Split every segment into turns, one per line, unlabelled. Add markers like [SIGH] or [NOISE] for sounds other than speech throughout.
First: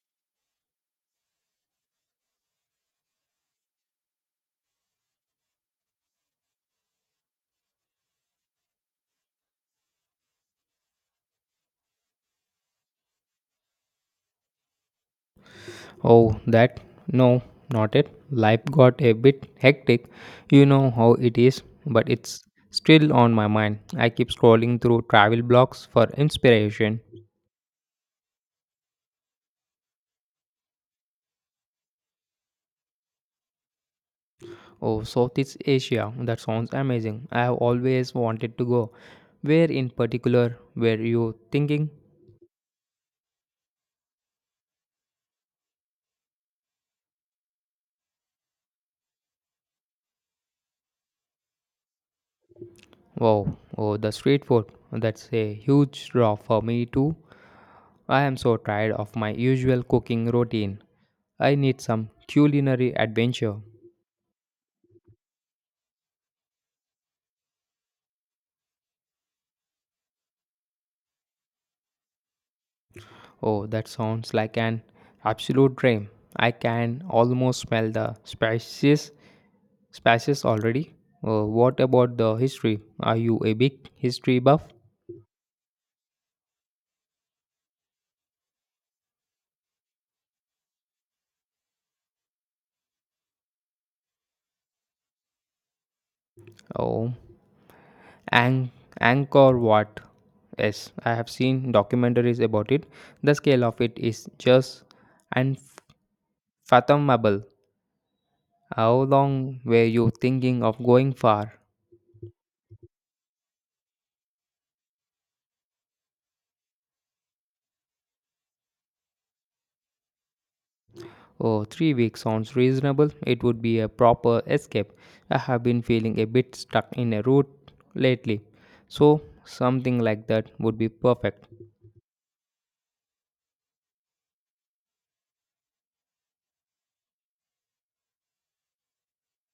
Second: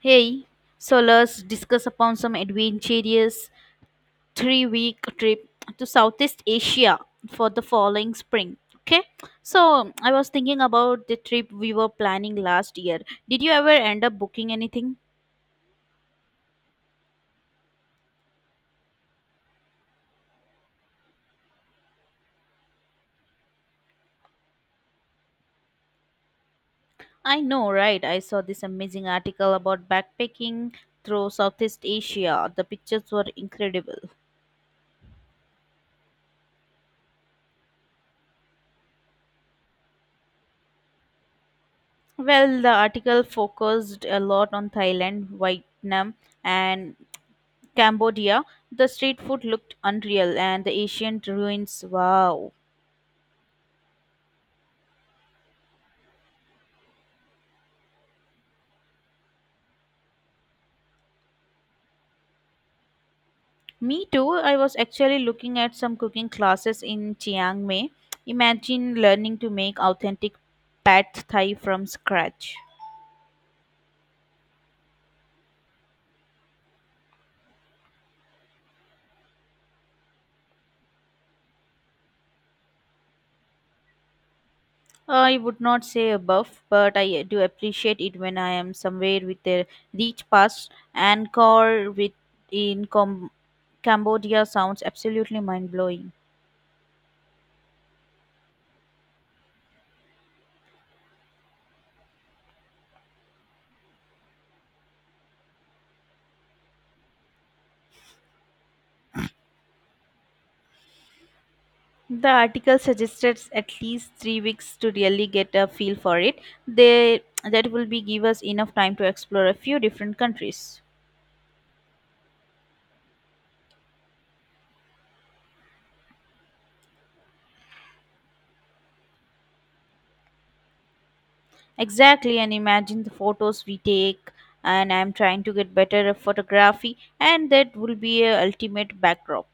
Hey, so let's discuss upon some adventurous 3-week trip to Southeast Asia for the following spring. Okay, so I was thinking about the trip we were planning last year. Did you ever end up booking anything?
Oh, that? No, not it. Life got a bit hectic. You know how it is, but it's still on my mind. I keep scrolling through travel blogs for inspiration.
I know, right? I saw this amazing article about backpacking through Southeast Asia. The pictures were incredible.
Oh, Southeast Asia. That sounds amazing. I have always wanted to go. Where in particular were you thinking?
Well, the article focused a lot on Thailand, Vietnam, and Cambodia. The street food looked unreal and the ancient ruins. Wow.
Wow, oh, the street food. That's a huge draw for me too. I am so tired of my usual cooking routine. I need some culinary adventure.
Me too. I was actually looking at some cooking classes in Chiang Mai. Imagine learning to make authentic pad thai from scratch.
Oh, that sounds like an absolute dream. I can almost smell the spices already. What about the history? Are you a big history buff?
I would not say a buff, but I do appreciate it when I am somewhere with a rich past. Angkor with in Cambodia sounds absolutely mind blowing.
Oh, Ang- Angkor Wat. Yes, I have seen documentaries about it. The scale of it is just unfathomable. How long were you thinking of going for?
The article suggested at least 3 weeks to really get a feel for it. They that will be give us enough time to explore a few different countries.
Oh, 3 weeks sounds reasonable. It would be a proper escape. I have been feeling a bit stuck in a rut lately. So, something like that would be perfect.
Exactly, and imagine the photos we take. And I'm trying to get better at photography, and that will be a ultimate backdrop.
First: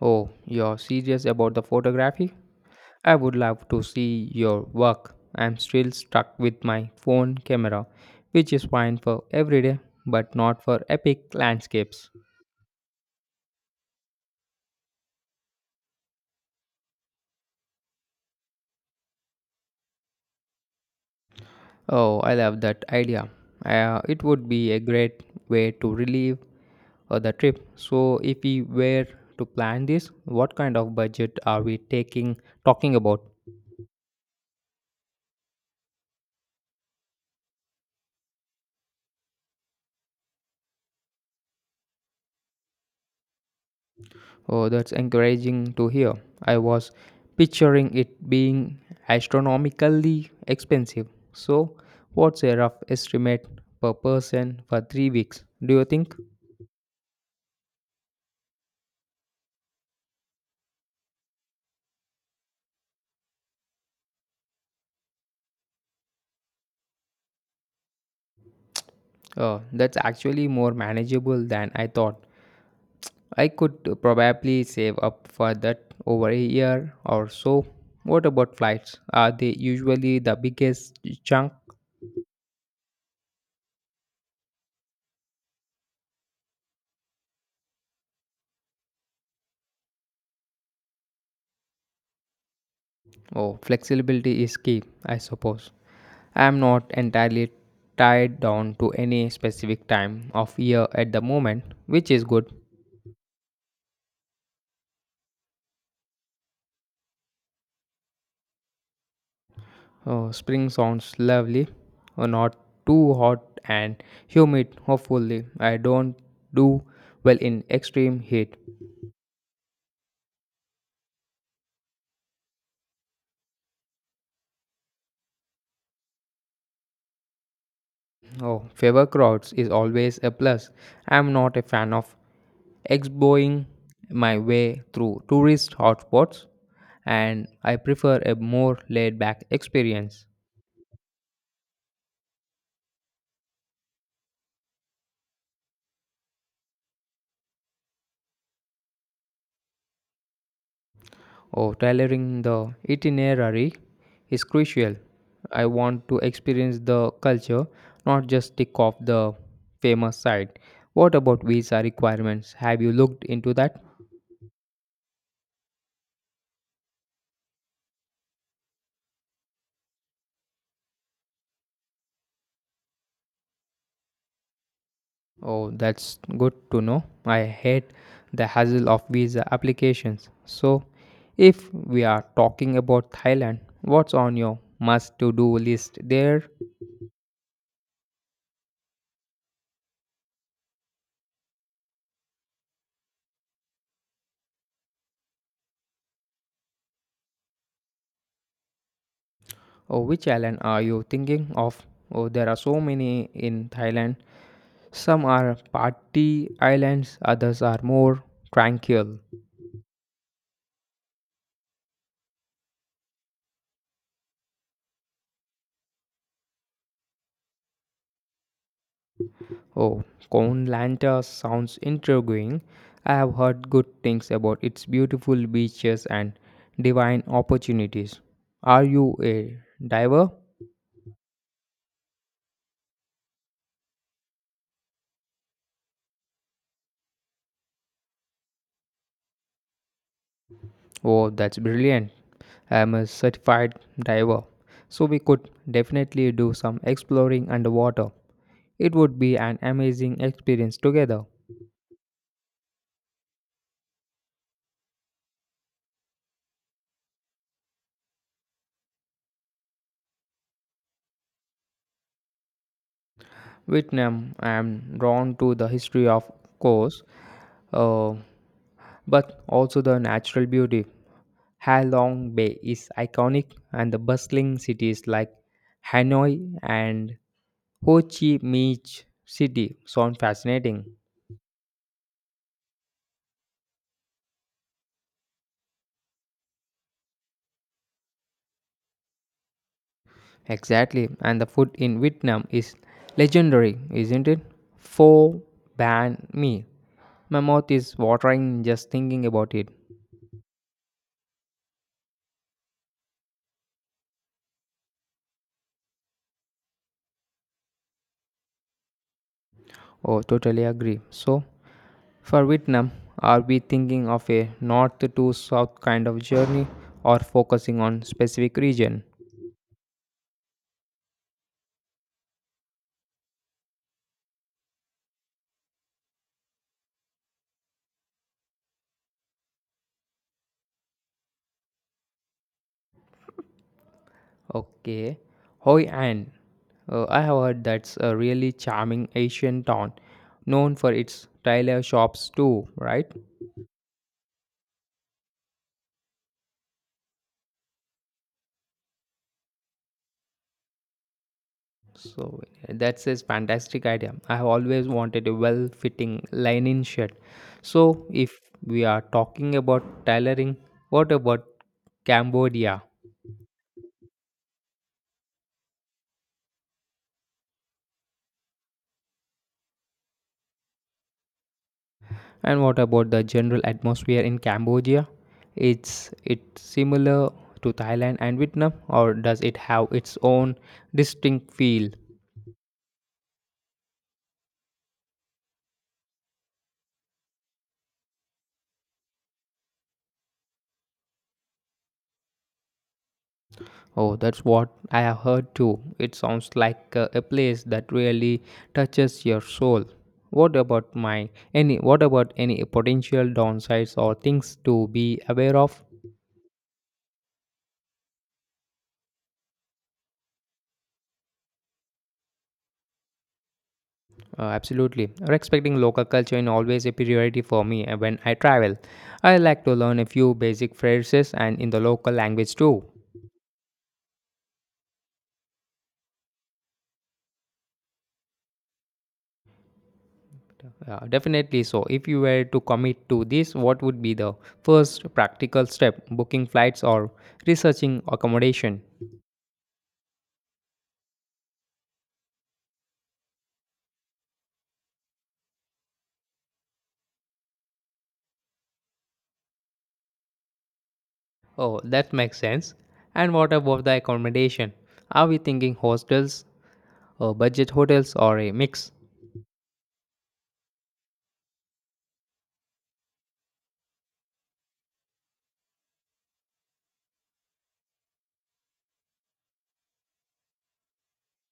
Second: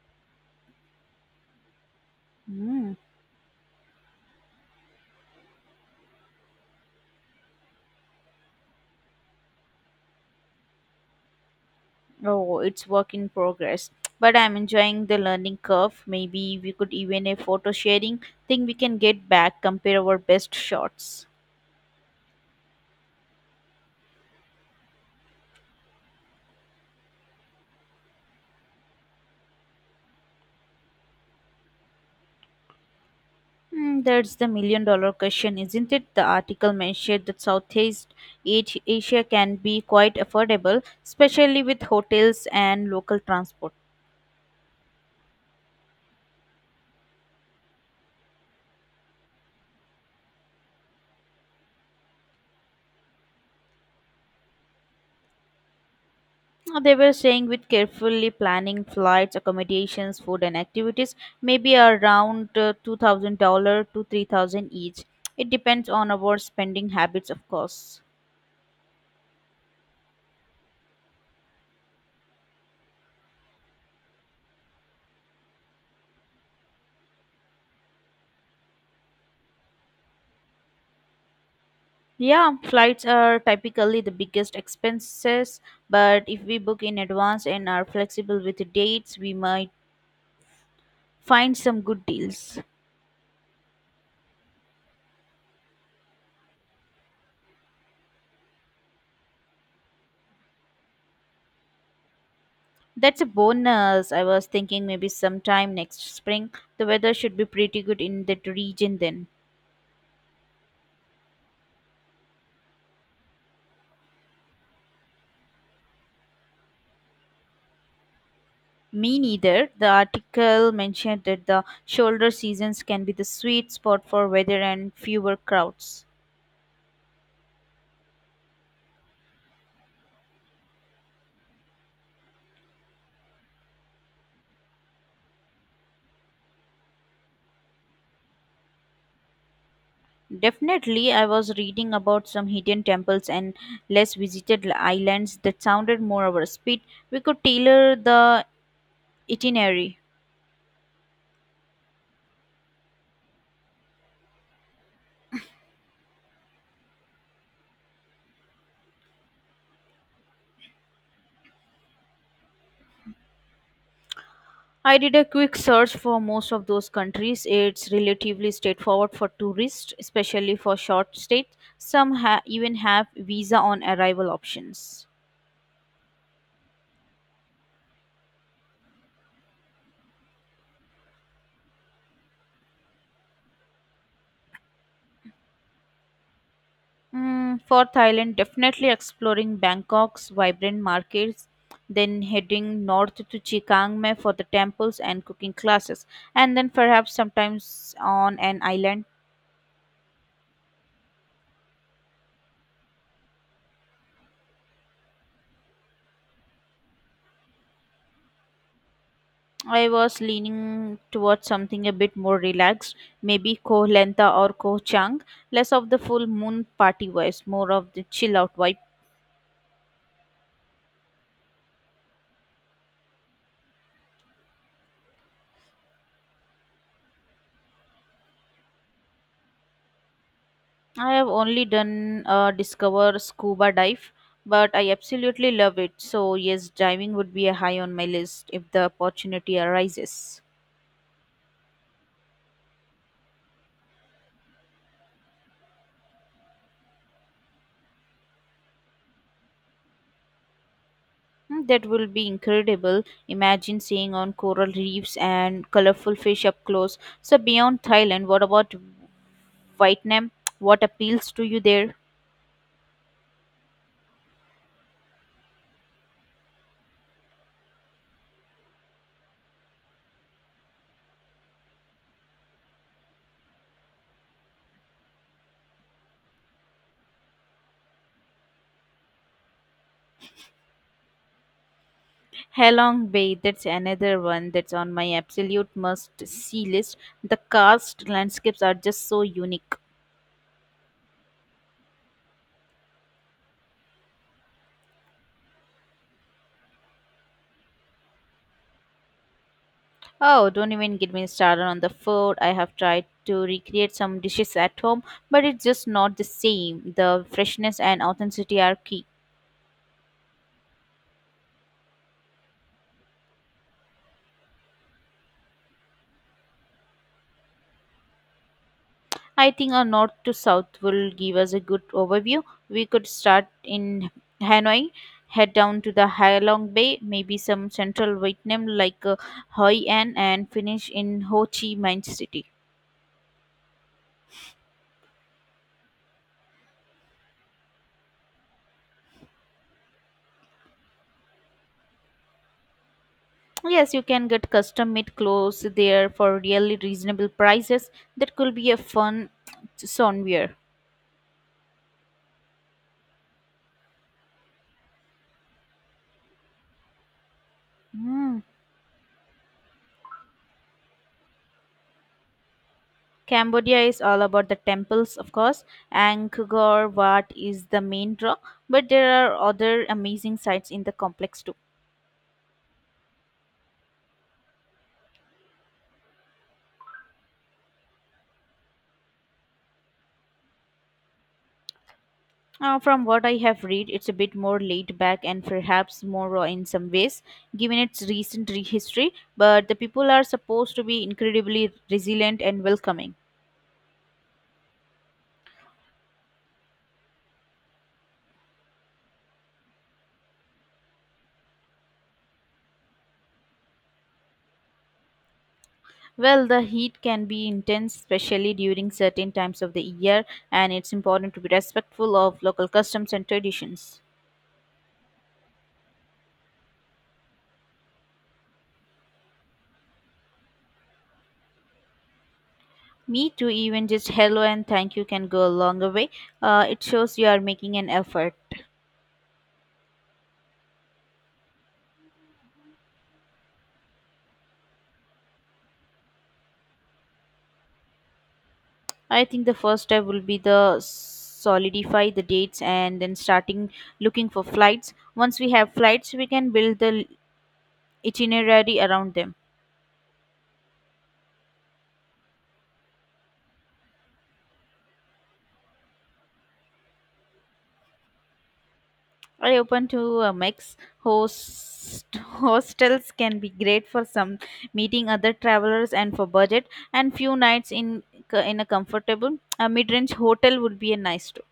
Oh, you're serious about the photography?
Mm.
I would love to see your work. I'm still stuck with my phone camera, which is fine for everyday but not for epic landscapes.
Oh, it's work in progress, but I'm enjoying the learning curve. Maybe we could even a photo sharing thing. We can get back compare our best shots.
Oh, I love that idea. It would be a great way to relieve the trip. So, if we were to plan this, what kind of budget are we taking talking about?
Hmm, that's the million dollar question, isn't it? The article mentioned that Southeast Asia can be quite affordable, especially with hotels and local transport.
Oh, that's encouraging to hear. I was picturing it being astronomically expensive. So, what's a rough estimate per person for 3 weeks? Do you think?
They were saying with carefully planning flights, accommodations, food, and activities, maybe around $2,000 to 3,000 each. It depends on our spending habits, of course.
That's actually more manageable than I thought. I could probably save up for that over a year or so. What about flights? Are they usually the biggest chunk?
Yeah, flights are typically the biggest expenses, but if we book in advance and are flexible with the dates, we might find some good deals.
Oh, flexibility is key, I suppose. I am not entirely tied down to any specific time of year at the moment, which is good.
That's a bonus. I was thinking maybe sometime next spring. The weather should be pretty good in that region then.
Oh, spring sounds lovely. Oh, not too hot and humid, hopefully. I don't do well in extreme heat.
Me neither. The article mentioned that the shoulder seasons can be the sweet spot for weather and fewer crowds.
Oh, favor crowds is always a plus. I'm not a fan of exboing my way through tourist hotspots, and I prefer a more laid back experience.
Definitely, I was reading about some hidden temples and less visited islands that sounded more our speed. We could tailor the itinerary.
Oh, tailoring the itinerary is crucial. I want to experience the culture, not just tick off the famous site. What about visa requirements? Have you looked into that?
I did a quick search for most of those countries. It's relatively straightforward for tourists, especially for short stays. Some even have visa on arrival options.
Oh, that's good to know. I hate the hassle of visa applications. So, if we are talking about Thailand, what's on your must to do list there?
Mm, for Thailand, definitely exploring Bangkok's vibrant markets, then heading north to Chiang Mai for the temples and cooking classes, and then perhaps sometimes on an island.
Or which island are you thinking of? Oh, there are so many in Thailand. Some are party islands, others are more tranquil.
I was leaning towards something a bit more relaxed, maybe Koh Lanta or Koh Chang, less of the full moon party vibes, more of the chill out vibe.
Oh, Koh Lanta sounds intriguing. I have heard good things about its beautiful beaches and divine opportunities. Are you a diver?
I have only done a discover scuba dive, but I absolutely love it. So yes, diving would be a high on my list if the opportunity arises.
Oh, that's brilliant. I am a certified diver. So we could definitely do some exploring underwater. It would be an amazing experience together.
Hmm, that will be incredible. Imagine seeing on coral reefs and colorful fish up close. So beyond Thailand, what about Vietnam? What appeals to you there?
Vietnam, I am drawn to the history of course, uh, but also the natural beauty. Halong Bay is iconic, and the bustling cities like Hanoi and Ho Chi Minh City sound fascinating.
Halong Bay, that's another one that's on my absolute must see list. The karst landscapes are just so unique.
Exactly, and the food in Vietnam is legendary, isn't it? Pho, Ban Mi. My mouth is watering just thinking about it.
Oh, don't even get me started on the food. I have tried to recreate some dishes at home, but it's just not the same. The freshness and authenticity are key.
Oh, totally agree. So, for Vietnam, are we thinking of a north to south kind of journey or focusing on specific region?
I think our north to south will give us a good overview. We could start in Hanoi, head down to the Halong Bay, maybe some central Vietnam like Hoi An, and finish in Ho Chi Minh City.
Okay. Hoi An. I have heard that's a really charming Asian town, known for its tailor shops too, right?
Yes, you can get custom made clothes there for really reasonable prices. That could be a fun somewhere.
So that's a fantastic idea. I have always wanted a well-fitting linen shirt. So
Hmm.
if we are talking about tailoring, what about Cambodia?
Cambodia is all about the temples, of course. Angkor Wat is the main draw, but there are other amazing sites in the complex too.
And what about the general atmosphere in Cambodia? It's similar to Thailand and Vietnam, or does it have its own distinct feel?
From what I have read, it's a bit more laid back and perhaps more raw in some ways, given its recent history. But the people are supposed to be incredibly resilient and welcoming.
Oh, that's what I have heard too. It sounds like a place that really touches your soul. What about my what about any potential downsides or things to be aware of?
Well, the heat can be intense, especially during certain times of the year, and it's important to be respectful of local customs and traditions.
Absolutely. Respecting local culture is always a priority for me when I travel. I like to learn a few basic phrases and in the local language too.
Me too, even just hello and thank you can go a long way. It shows you are making an effort.
Definitely so. If you were to commit to this, what would be the first practical step? Booking flights or researching accommodation?
I think the first step will be the solidify the dates and then starting looking for flights. Once we have flights, we can build the itinerary around them.
Oh, that makes sense. And what about the accommodation? Are we thinking hostels, or budget hotels, or a mix?
Are you open to a mix host [LAUGHS] hostels can be great for some meeting other travelers, and for budget and few nights in a comfortable a mid-range hotel would be a nice too.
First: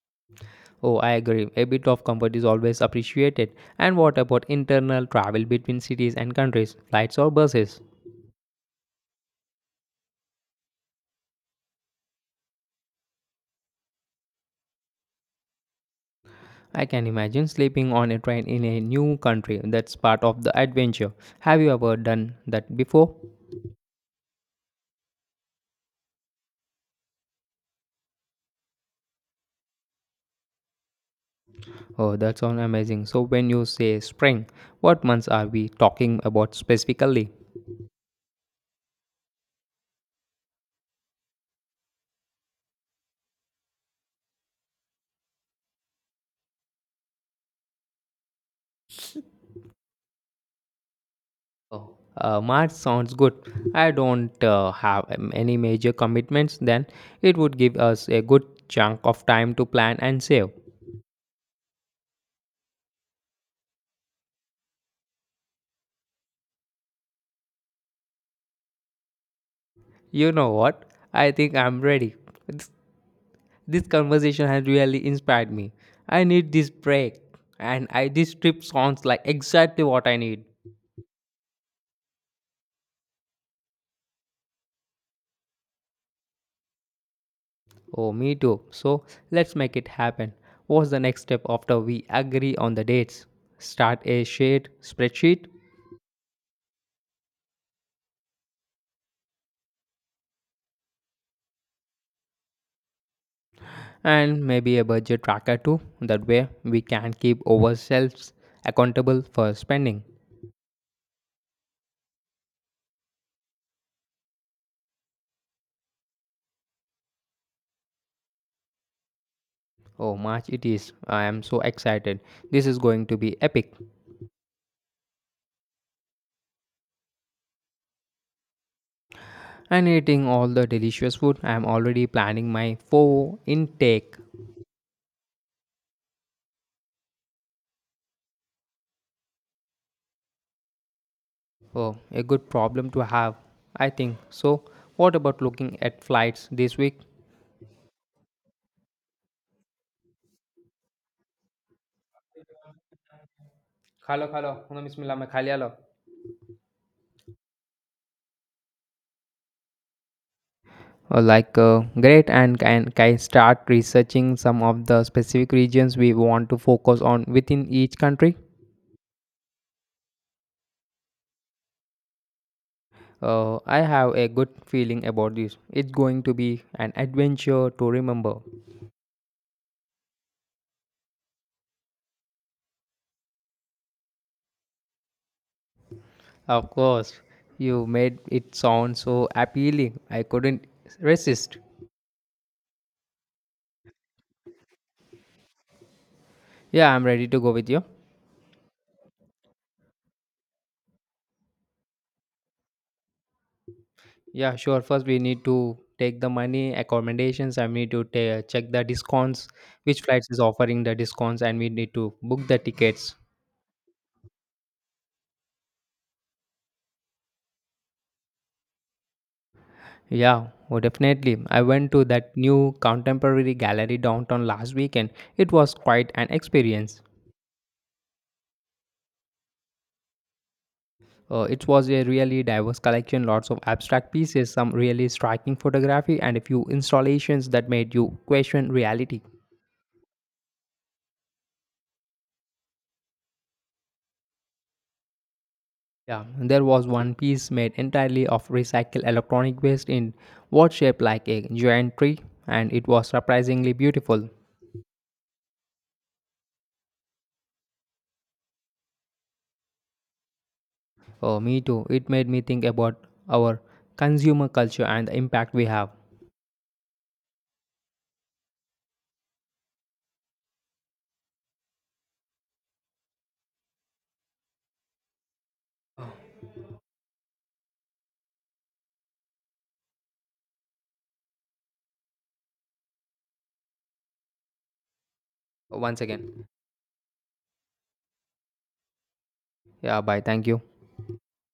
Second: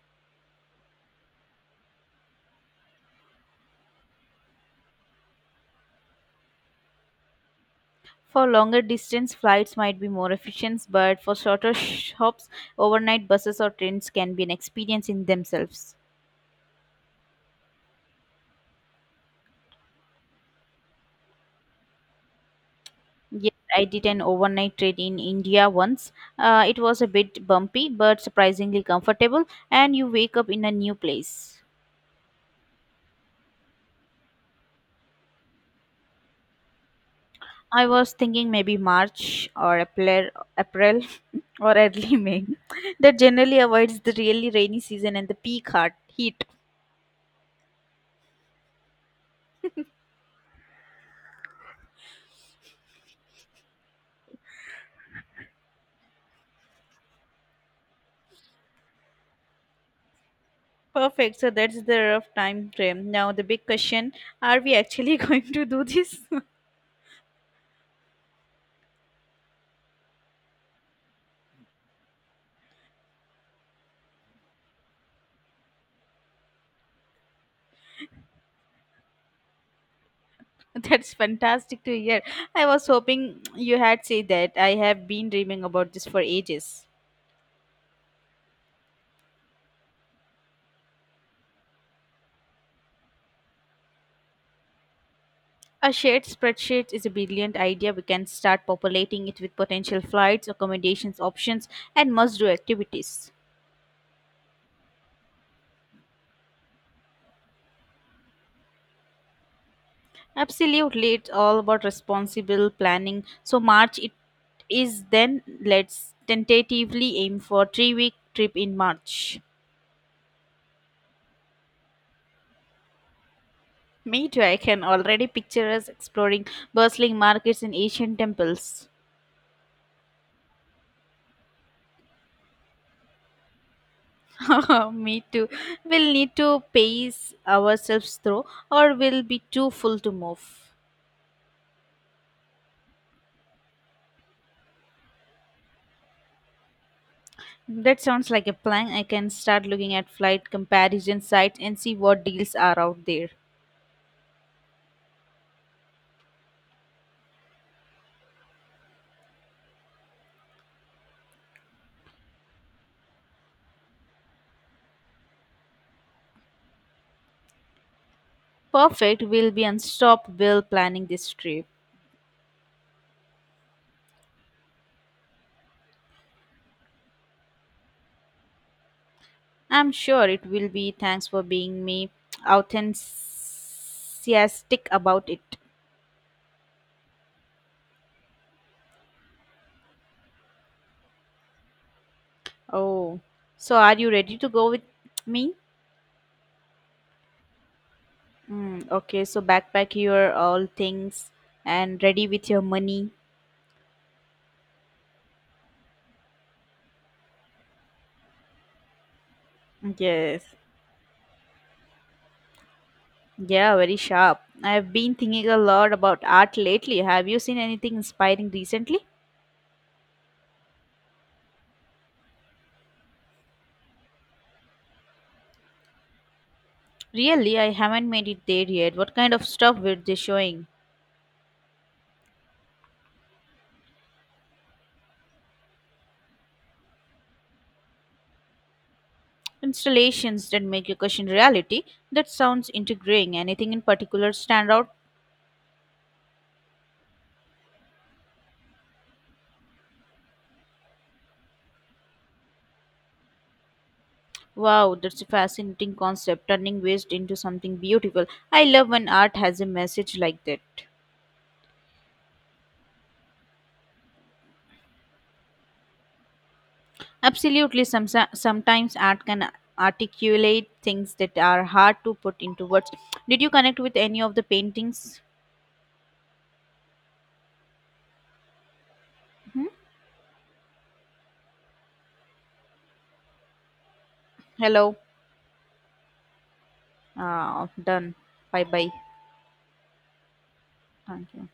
Oh, I agree. A bit of comfort is always appreciated. And what about internal travel between cities and countries, flights or buses?
For longer distance flights might be more efficient, but for shorter hops overnight buses or trains can be an experience in themselves.
I can imagine sleeping on a train in a new country. That's part of the adventure. Have you ever done that before?
Yes, I did an overnight trade in India once. It was a bit bumpy but surprisingly comfortable and you wake up in a new place.
Oh, that sounds amazing. So, when you say spring, what months are we talking about specifically?
I was thinking maybe March or April [LAUGHS] or early May. That generally avoids the really rainy season and the peak heart heat.
Oh, March sounds good. I don't have any major commitments, then it would give us a good chunk of time to plan and save.
Perfect. So that's the rough time frame. Now the big question: Are we actually [LAUGHS] going to do this?
You know what? I think I'm ready. This, this conversation has really inspired me. I need this break, and I this trip sounds like exactly what I need.
[LAUGHS] That's fantastic to hear. I was hoping you had said that. I have been dreaming about this for ages.
Oh, me too. So let's make it happen. What's the next step after we agree on the dates? Start a shared spreadsheet
A shared spreadsheet is a brilliant idea. We can start populating it with potential flights, accommodations options, and must do activities.
and maybe a budget tracker too. That way, we can keep ourselves accountable for spending.
Absolutely, it's all about responsible planning. So March it is then. Let's tentatively aim for 3-week trip in March.
Oh, March it is. I am so excited. This is going to be epic.
Me too. I can already picture us exploring bustling markets and ancient temples.
And eating all the delicious food, I am already planning my four intake.
[LAUGHS] Me too. We'll need to pace ourselves through, or we'll be too full to move.
Oh, a good problem to have, I think. So, what about looking at flights this week?
That sounds like a plan. I can start looking at flight comparison sites and see what deals are out there.
खा लो उन्होंने बिस्मिल्लाह मैं खा लिया लो। Like great, and can start researching some of the specific regions we want to focus on within each country.
Perfect. We'll be unstoppable planning this trip.
I have a good feeling about this. It's going to be an adventure to remember.
I'm sure it will be. Thanks for being me enthusiastic about it.
Of course, you made it sound so appealing, I couldn't resist.
Oh, so are you ready to go with me?
Yeah, I'm ready to go with you.
Mm, okay, so backpack your all things and ready with your money.
Yeah, sure. First we need to take the money, accommodations. I need to check the discounts, which flights is
Yes.
offering the discounts, and we need to book the tickets.
Yeah, very sharp. I've been thinking a lot about art lately. Have you seen anything inspiring recently?
Yeah, oh, definitely. I went to that new contemporary gallery downtown last weekend. It was quite an experience.
Really, I haven't made it there yet. What kind of stuff were they showing?
It was a really diverse collection, lots of abstract pieces, some really striking photography, and a few installations that made you question reality.
Installations that make your question reality. That sounds integrating. Anything in particular stand out?
Yeah, and there was one piece made entirely of recycled electronic waste in what shaped like a giant tree, and it was surprisingly beautiful.
Wow, that's a fascinating concept, turning waste into something beautiful. I love when art has a message like that.
Oh, me too. It made me think about our consumer culture and the impact we have.
Absolutely, sometimes art can articulate things that are hard to put into words. Did you connect with any of the paintings? Hmm? Hello.
Once again.
Done. Bye bye.
Yeah, bye. Thank you.
Thank you.